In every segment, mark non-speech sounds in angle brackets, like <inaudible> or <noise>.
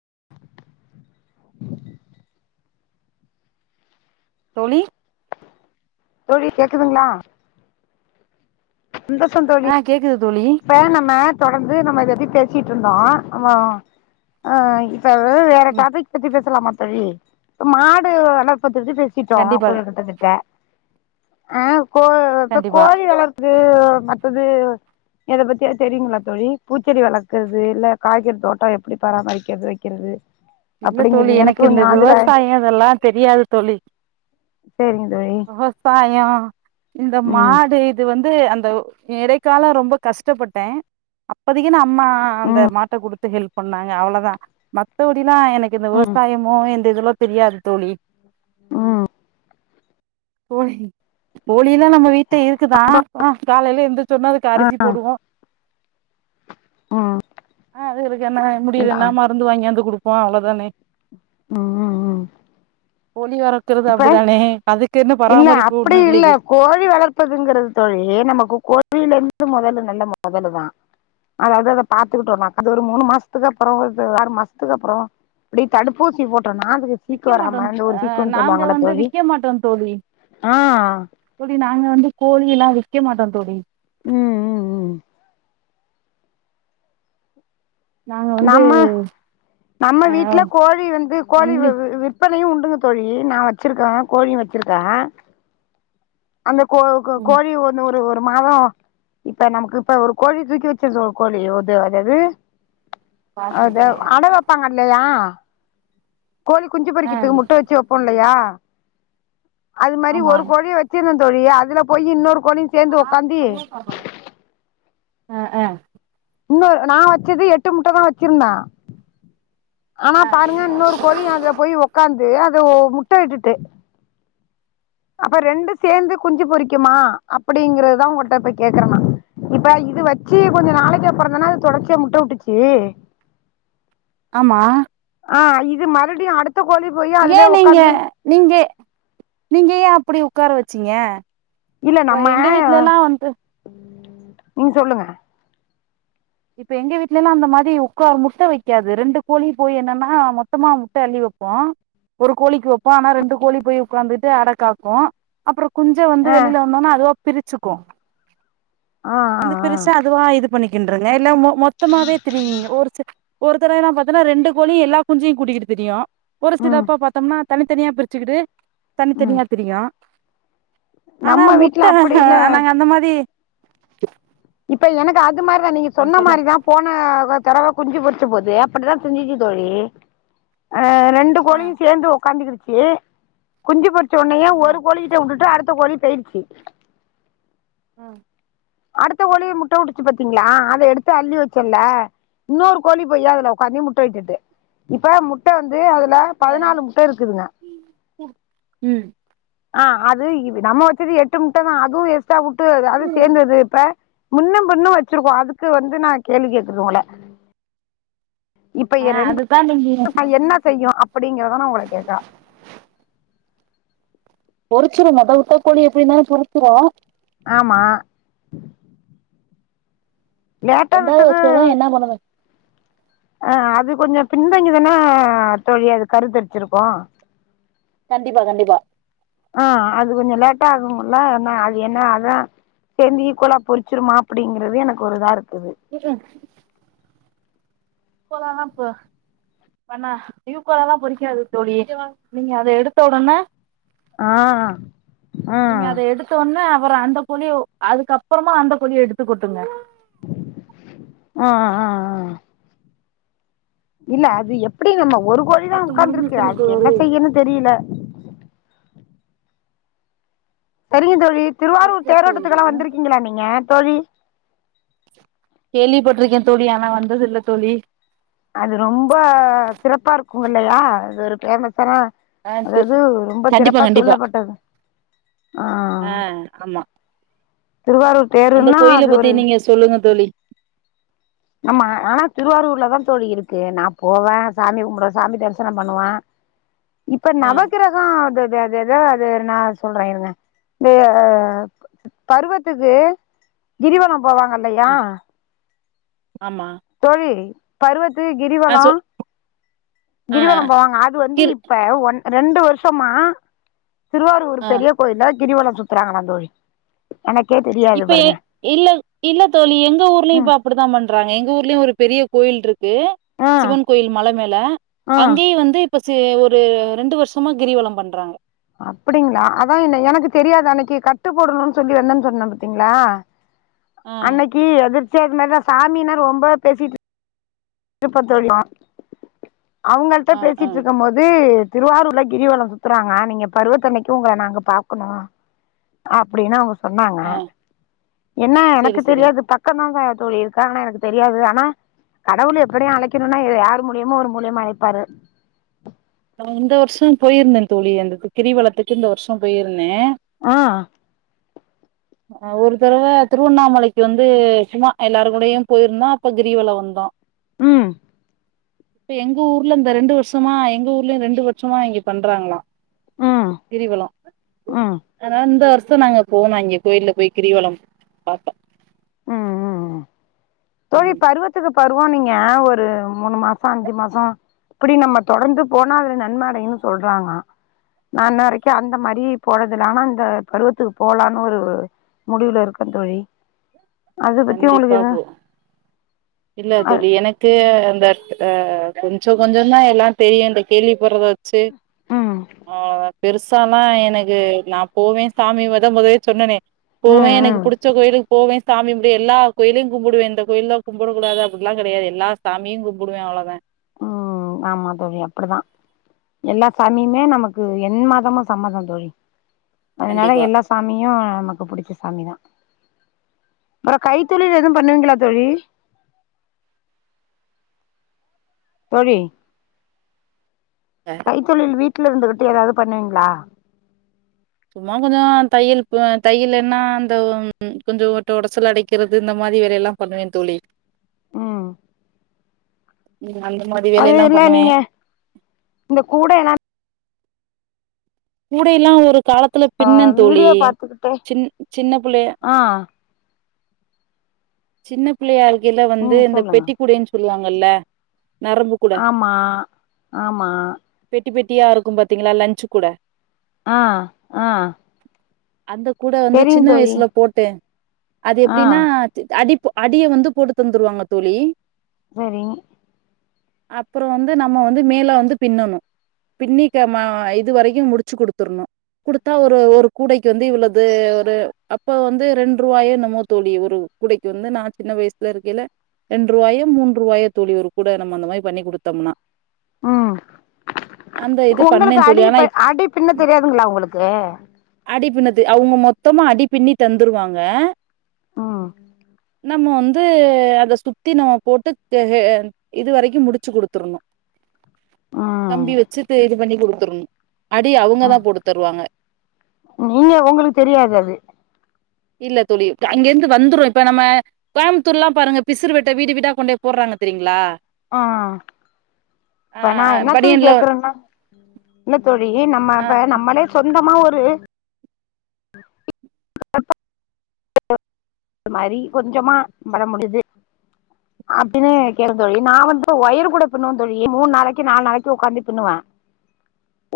<inaudible> தோழி தோழி கேக்குதுங்களா சந்தோஷம் தோழி ஆ கேக்குது தோழி இப்ப நம்ம தொடர்ந்து நம்ம எத பே பேசிட்ருந்தோம் ஆஹ் ஆஹ் வேற ம் டாபிக் பத்தி பேசலாம தோழி மாடு வளர்ப் பத்துத்து பேசிட்டோம் கண்டிப்பா ஒரு கிட்ட தட்ட <unintelligible> கோ இப்ப கண்டிப்பா கோழி வளர் அது மத்தது எத பத்தியாவுது தெரியுங்களா தோழி பூச்செடி வளர்க்குறது இல்ல காய்கறி தோட்டம் எப்படி பராமரிக்கிறது வைக்கிறது இல்ல தோழி அப்படிங்கிறது எனக்கு இந்த கொஞ்சம் அதுல விவசாயம் இதெல்லாம் தெரியாது தோழி சரிங்க தோழி விவசாயோ இந்த ம் மாடு இது வந்து அந் இடைக்காலம் ரொம்ப கஷ்டப்பட்டேன் அப்பதைக்கு நா அம்மா அந்த ம் மாட்ட கொடுத்து ஹெல்ப் பன்னாங்க அவ்வளோதான் மத்த எனக்கு இந்த ம் விவசாயமோ இதெல்லாம் தெரியாது தோழி ஹம் போகி போ ல்லாம் நம்ம வீட்ட இருக்குதான் காலேயில ஏந்திரிச் சொன்ன அதுக்கு ஆ அரிசி ம் போடுவோம் ம் ஆஹ் அதுகளுக்கு என்ன முடியலன மருந்து வாங்கியாந்து குடுப்போம் ஹா அவ்ளோ தானே உஹ்ம்ம் <unintelligible> இப்ப அப்டிதானே அதுக்கு என்ன இல்ல பராமரிப்பு அப்படி ஒண்ணு இல்ல இல்லையே கோழி வளர்ப்பதுங்கிறது தோழி நமக்கு கோழில இருந்து முதலு நல்ல முதலு தான் அதாவது அத பாத்துக்கிட்டோம்னா அது ஒரு மூணு மாசத்துக்கு அப்புறம் ஆறு மாசத்துக்கு அப்புறம் இப்பிடி தடுப்பூசி போட்டு டோனா அதுக்கு சீக்கு விக்க மாட்டோ வராம இந்த ஒரு அ சீக்க நாங்க வந்து விக்க மாட்டோம் தோழி தோழி நாங்க வந்து கோழி எல்லாம் விக்க மாட்டம் தோழி உம் உம் உம் நாங்க வந்து நம்ம நம்ம அ வீட்டுல கோழி வந்து கோழி ஒன்லி விற்பனையும் உண் ருங்க தோழி நான் வச்சிருக்கேன் கோழி வச்சிருக்கேன் அந்த கோ ம் கோழி ஒன்னுந்து ஒரு மாதம் இப்ப நமக்கு இப்ப ஒரு கோழி தூக்கி வச்சிரு கோழி உது அது தது அது ஆ அட வைப்பாங்க இல்லையா கோழி குஞ்சு பொறிக்கிறதுக்கு முட்டை வச்சு வைப்போ இல்லையா அது மாரி ஆமா ஒரு கோழிய வச்சு தோழி அதுல போய் இன்னொரு கோழியு ஆ சேந்து உக்காந்தி ஆஹ் ஆஹ் இன்னும் நான் வச்சது எட்டு முட்டை தான் வச்சிருந்தேன் ஆனா பாருங்க இன்னொரு கோழி அதுல போய் உக்காந்து முட்டை விட்டுட்டு அப்ப ரெண்டு சேர்ந்து குஞ்சு பொறிக்குமா அப்படிங்கிறதுதான் உங்களிட்ட போ கேக்குறேனா இப்ப இது வச்சு கொஞ்சம் நாளைக்கு அப்புறந்தேன்னா அது தொடர்ச்சியா முட்டை விட்டுச்சு ஆமா ஆஹ் இது மறுபடியும் அடுத்து ஏன் நீங்க நீங்க நீங்க ஏன் அப்படி உட்கார வச்சிங்க இல்ல நம்ம நீங்க சொல்லுங்க இப்ப எங்க வீட்டுல எல்லாம் அந்த மாதிரி உக்க முட்டை வைக்காது ரெண்டு கோழி போய் என்னன்னா மொத்தமா முட்டை அள்ளி வைப்போம் ஒரு கோழிக்கு வைப்போம் ஆனா ரெண்டு கோழி போய் உட்கார்ந்துட்டு அடக்காக்கும் அப்புறம் குஞ்சு வந்து ஆ வெளில வந்தனா அது பிரிச்சுக்கோம் ஆ ஆ வந்த ஆ பெருசா அதுவா இது பணிக்கனும் இருக்துங்க எல்லாம் மொத்தமாவே திரியுங்க ஒரு ச ஒருத்தரவை என்னா பாத்தன்னா ரெண்டு கோலியையும் எல்லா குஞ்சையும் கூட்டிகிட்டு தெரியும் ஒரு ம் சிலப்பா பாத்தோம்னா தனித்தனியா பிரிச்சுக்கிட்டு ம் தனித்தனியா பிரியும் ஆனா நம்ம வீட்ல முட்டை அப்படி ஹ இல்ல நாங்க அந்த மாதிரி ச்கு இப்ப எனக்கு அது இந்த மாதிரி தான் நீங்க சொன்ன மாதிரி தான் போன தடவ குஞ்சு போது அப்படிதான் திரிஞ்சுச்சு தோழி ரெண்டு ஆ கோழியும் சேர்ந்து உட்காந்து ஏ குஞ்சு பொரித்து சொன்னையே ஆ ஒரு கோழிட்ட விட்டுட்டு அடுத்து கோழி போய்யிடுச்சு உஹம் அடுத்த கோழிய முட்டை விட்டுச்சு பாத்தீங்களா அத எடுத்து அள்ளி வச்சர்ல இன்னொரு கோழி போய் அதுல உட்காந்த முட்டை விட்டுட்டு இப்ப மு முட்டை வந்து அதுல பதினாலு முட்டை இருக்குதுங்க ம் ஆஹ் அது இ நம்ம வச்சது எட்டு முட்ட தான் அதுவும் எஸ்ட்டா விட்டு அது சேர்ந்தது இப்ப முன்னும் பின்னும் வச்சிருக்கோம் அதுக்கு வந்து நான் கேள்வி கேக்குதுங்கள இப்ப ஆ என் அதுதா நீங்க ரெண்டு என்ன செய்யும் அப்படிங்கறதுதான் உங்க கேக்குறேன் பொறிச்சிரும்த உட்டக்கோழி எப்படின்னாலே பொறிச்சிரும் ஆமா லேட்டா எண்டா வச்சதுதான் என்ன பண்ணுது அஹ் அது கொஞ்சம் பின்தங்கிதானே தோழி அது கரு தெரிச்சுருக்கோம் கண்டிப்பா கண்டிப்பா ஆஹ் அது கொஞ்சம் லேட்டா ஆகும்ல அது என்ன அதான் சேர்ந்து ஈக்குோலா பொரிச்சிருமா அப்படிங்கறது எனக்கு ஒரு இதா இருக்கும் வீக் எண்டு க்கலான் இ பண்ண யுக்கலாம் தாம் பொரிக்காது தோழி நீங்க அத எடுத்த உடனே ஆஹ்ஹ் ஆஹ் அப்புறம் அந்த கொலிய அதுக்கு அப்புறமா அந்த கொலியை எடுத்துக்க கொட்டுங்க ஆஹ் ஆஹ்ஹ் இல்ல அது எப்படி நம்ம ஒரு கோழிதான் பத்து உட்கார்ந்துருக்கிறன் முடிஞ்சிருச்சுன்னு அதுக்கு என்ன தோழி செய்யன்னு தெரியல சரிங்க தோழி திருவாரூர் தேரோட்டத்துக்கெல்லாம் வந்திருக்கீங்களா நீங்க தோழி கேள்விப்பட்ருக்கேன் தோழி ஆனா வந்தது இல்ல தோழி அது ரொம்ப சிறப்பா இருக்கும் இல்லையா அது ஒரு ஏமாசானா ஆ செரி அதாது ரொம்ப கண்டிப்பா சிறப்பா கண்டிப்பா சொல்லப்பட்டது ஆ ஆஹ் ஆமா அந்த கோயில பத்தி நீங்க சொல்லுங்க தோழி நம்மா ஆனா திருவாரூர்ல தான் தோழி இருக்கு நான் போவேன் சாமி கும்பிடுவேன் சாமி தரிசனம் பண்ணுவேன் இப்ப ஆ நவகிரகம் அ அ அது ஏதோ அது நான் சொல்றேன் இருங்க இந்த பருவத்துக்கு கிரிவளம் போவாங்கஇல்லையா ம் ஆமா தோழி பருவ இத்து ஆ கிரிவலம் சொல் ஆ ஆ கிரிவலம் போவாங்க அது வந்து கிர் இப்ப ஒன் ரெண்டு வருஷமா திருவாரூர் ஆ பெரிய கோயிலா கிரிவளம் சுத்தறாங்கல்லாம் தோழி எனக்கே தெரியாது இப்ப பாருங்க இல்ல இல்ல தோழி எங்க ஊர்லயும் இப்ப ம் அப்படித்தான் பண்றாங்க எங்க எங்க ஊர்லயும் ஒரு பெரிய கோயில் இருக்கு இரு ஆ சிவன் கோயில் மலை மேல ஆ அங்கேயே வந்து இ ஒரு ரெண்டு வருஷமா கிரிவலம் பண்றாங்க அப்படிங்களா அதான் என்ன எனக்கு தெரியாது அன்னைக்கு கட்டு போடணும்னு சொல்லிவந்தேன்னு சொன்ன பத்தீங்களா ஆ அன்னைக்கு எதிர் சரி அது மாதிரிதான் சாமினா ரொம்ப பேசிட்டு இருப்பத்தோடிமா <unintelligible> அவங்கள்ட்ட ஆ ஆ பேசிட்டு இருக்கும் போது திருவாரூர்ல கிரிவலம் சுத்துறாங்க நீங்க பருவத்தன்னைக்கு உங்களை நாங்க பாக்கணும் அப்படின்னா அவங்க சொன்னாங்க ஆ என்ன செரி எனக்கு செரி தெரியாது பக்க தான் சொல்லி இருக்காங்கன்னா எனக்கு தெரியாது ஆனா கடவுள் எப்படியும் அழைக்கணும்னா யார் மூலியமும் ஒரு மூலியமா அழைப்பாரு நான் இந்த வருஷம் போயிருந்தேன் தோழி அந்த கிரிவலத்துக்கு இந்த வருஷம் போயிருந்தேன் ஆஹ் ஒரு தடவை திருவண்ணாமலைக்கு வந்து சும்மா எல்லாரும் கூடயும் போயிருந்தோம் அப்ப கிரிவலம் வந்தோம் உம் இப்ப எங்க ஊர்ல இந்த ரெண்டு வருஷமா எங்க ஊர் ரெண்டு வருஷமா இங்க பண்றாங்களாம் ம் கிரிவலம் ம் ம் ஆனா இந்த வருஷ <unintelligible> நாங்க போனம் இங்க கோயில்ல போய் கிரிவலம் பாத்தோம் ம் ம் தோழி பருவத்துக்கு பரு இப்ப நீங்க ஒரு மூணு மாசம் அஞ்சு மாசம் இப்படி நம்ம தொடர்ந்து போனா அதுல நன்மை அடையும்னு சொல்றாங்க நான் இன்ன வரைக்கும் அந்த மாதிரி போனதுல ஆனா அந்த பருவத்துக்கு போலான்னு ஒரு முடிவுல இருக்கேன் தோழி அதை பத்தி உங்களுக்கு கண்டிப்பா எது போ இல்ல தோழி எனக்கு அ கொஞ்சம் கொஞ்சம் தான் எல்லாம் தெரியும் இந்த கேள்வி படுறத சரி ம் ஆ பெருசாலாம் எனக்கு நான் போவேன் சாமியவதான் <unintelligible> முதவே சொன்னனே ம் போவேன் எனக்கு ம் புடிச்ச கோயிலுக்கு போவேன் சாமிபடி எல்லா கோயிலும் கும்பிடுவேன் இந்த கோயில தான் கும்பிடக் கூடாது அப்படில்லாம் கிடையாது எல்லா சாமிய கும்படுவேன் அவ்ளோதான் உம் ஆமா தோழி அப்படிதான் எல்லா சாமியும் நமக்கு என் மதமும் சம்மதம் தோழி அதனால கண்டிப்பா எல்லா சாமியும் நமக்கு புடிச்ச சாமிதான் அப்புறம் கைத்தொழில் எதுவும் பண்ணுவீங்களா தோழி போடி <unintelligible> அ, கைத்தொழில் வீட்டு வீட்டுல இருந்துகிட்டு ஏதாவது பண்ணுவீங்களா சும்மா கொஞ்சம் தையல் தையல் என்ன அந்த கொஞ்சம் ஓட்ட உடசல் அடைக்கிறது இந்த மாதிரி வேலைய எல்லாம் பண்ணுவேன் தோழி உம் ம், அந்த மாரி அது வேலையெல்லா இல்ல பண்ணுவே நீங்க இந்த கூட என்ன கூட எல்லாம் ஒரு காலத்துல பின்ன தோழி வீடியோ பாத்துக்கிட்டே சின் சின்ன பிள்ளை ஆ சின்ன பிள்ளை இருக் இல்ல வந்து ம் இந்த சொல்லுங்க பெட்டி கூடை சொல் <unintelligible> வாங்கல்ல ஆமா ஆமா குட்டி பெட்டியா இருக்கும் பாத்தீங்களா லன்ச் கூடை ஆஹ் ஆஹ் அந்த கூடை வந்து சின்ன வயசுல போட்டேன் அது ஆ எப்டின்னா அடி அடிய வந்து போட்டு தந்துருவாங்க தோழி சேரி அப்றோம் வந்து நம்ம வந்து மேலே வந்து பின்னணும் பின்னி இது வரைக்கும் முடிச்சு குடுத்துடணும் கொடுத்தா ஒரு ஒரு கூடைக்கு வந்து இவ்வளது ஒரு அப்ப வந்து ரெண்டு ரூவாயோ என்னுமோ தோழி ஒரு கூடைக்கு வந்து நான் சின்ன வயசுல இருக்கில ரெண்டு ரூபாயோ மூன்று ரூபாயோ தோழி ஒரு கூட நம்ம அந்த மாரி பண்ணி குடுத்தோம்னா உம் அந்த இது பண்ணே உங்களுக்கு தோழி அடி ஆனா அடி பின்ன தெரியாதுங்களா உங்களுக்கு அடி பின்னது அவங்க மொத்தமா அடி பின்னி தந்துருவாங்க உம் நம்ம வந்து அத சுத்தி நம்ம போட்டு ஹ இதுவரைக்கும் முடிச்சு குடுத்துரோணும் கம்பி வச்சிட்டு இது பண்ணி குடுக்கணும் தந்துருனம் உம் நீங்க உங்களுக்கு தெரியாது அது இல்ல தோழி அங்கிருந்து வந்துரும் இப்ப நம்ம கோயமுத்தூர் எல்லா பாருங்க பிசுரு வெட்டை வீடு வீடா கொண்டே போடுறாங்க தெரியீங்களா ஆஹ் இப்ப ஆ நான் என்னத்துக்கு பனியன்ல கேக்குறேனா இல்ல தோழி ஏய் ஆ நம்ம நம்மளே சொந்தம் ஆமா ஒரு அது மாரி கொஞ்சமா பர முடியுது அப்டின்னு கேள் தோழி நான் வந்து ஒயரு கூடை பின்வேன் தோழி மூணு நாளைக்கு நாலு நாளைக்கு உக்காந்து பின்னுவேன்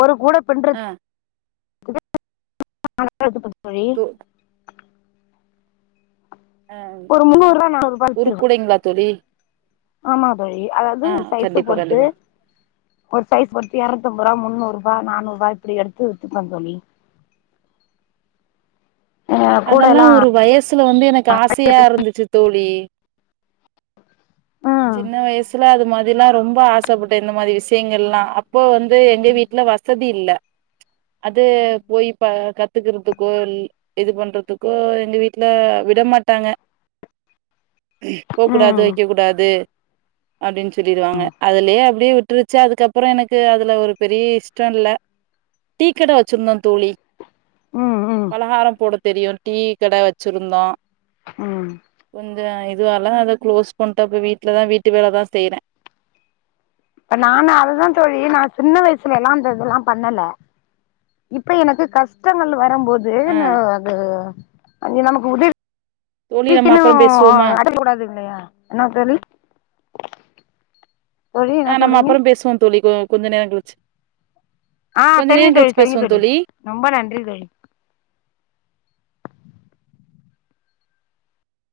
ஒரு கூடை ஆஹ் <unintelligible> தோழி து ஆஹ் ஒரு முன்னூறுபா நானூறுபா ஒரு வித்துருவே கூடைங்களா தோழி ஆமா அதாவது ஆ சைஸ கண்டிப்பா பொறுத்து கண்டிப்பா. ஒரு சைஸ்ச பொறுத்து இருனூத்து ஐம்பது‌ ரூபா முன்னூறு ரூபா‌ நானூறு ரூபா இப்டி எடுத்து வித்துப்பேன் தோழி ஆ அதெல்லாம் கூடலா ஒரு வயசுல வந்து எனக்கு ஆசையா இருந்துச்சு தோழி <inaudible> சின்ன வயசுல அது மா அதெல்லாம் ரொம்ப ஆசைப்பட்டேன் இந்த மாரி விஷயங்கள் எல்லா அப்போ வந்து எங்க வீட்ல வசதி இல்ல அது போய் இப்ப கத்துக்கறதுக்கோ இது பண்றதுக்கோ எங்க வீட்டுல விட மாட்டாங்க போக் கூடாது ம் வைக்க கூடாது அப்படின்னு சொல்லிடுவாங்க அதுலயே அப்படியே விட்டுருச்சு அதுக்கப்புறம் எனக்கு அதுல ஒரு பெரிய இஷ்டம் இல்ல டீக்கடை வச்சிருந்தோம் தோழி ம் ம் பலகாரம் போடுது தெரியும் டீ கடை வச்சிருந்தோம் ம் கொஞ்ச இது அல்ல அது க்ளோஸ் பன் ப்ப வீட்டுலதான் வீட்டு வேலை தான் செய்யறேன் இப்ப நான அததுதான் தோழி நான் சின்ன வயசுல எல்லாம் இந்ததெல்லாம் பண்ணல இப்ப எனக்கு கஷ்டங்கள் வ நம்பம்போது ஏ ஆ ந அது அது நீ நமக்கு உதி தோழி நம்ம அப்புறோ இக்குன்னும் பேசுவோமா அடக்கூடாது இல்லையா என்னா தோழி தோழி என்ன ஆஹ் நம்ம சொல்றீங்க அப்புறம் பேசுவோம் தோழிக்கோ கொஞ்ச நேரம் கழிச்சு ஆஹ் கொஞ்ச சரிங்க நேரோ தோழி கழிச்சு சரிங்க பேசுவோ தோழி ரொம்ப நன்றி தோழி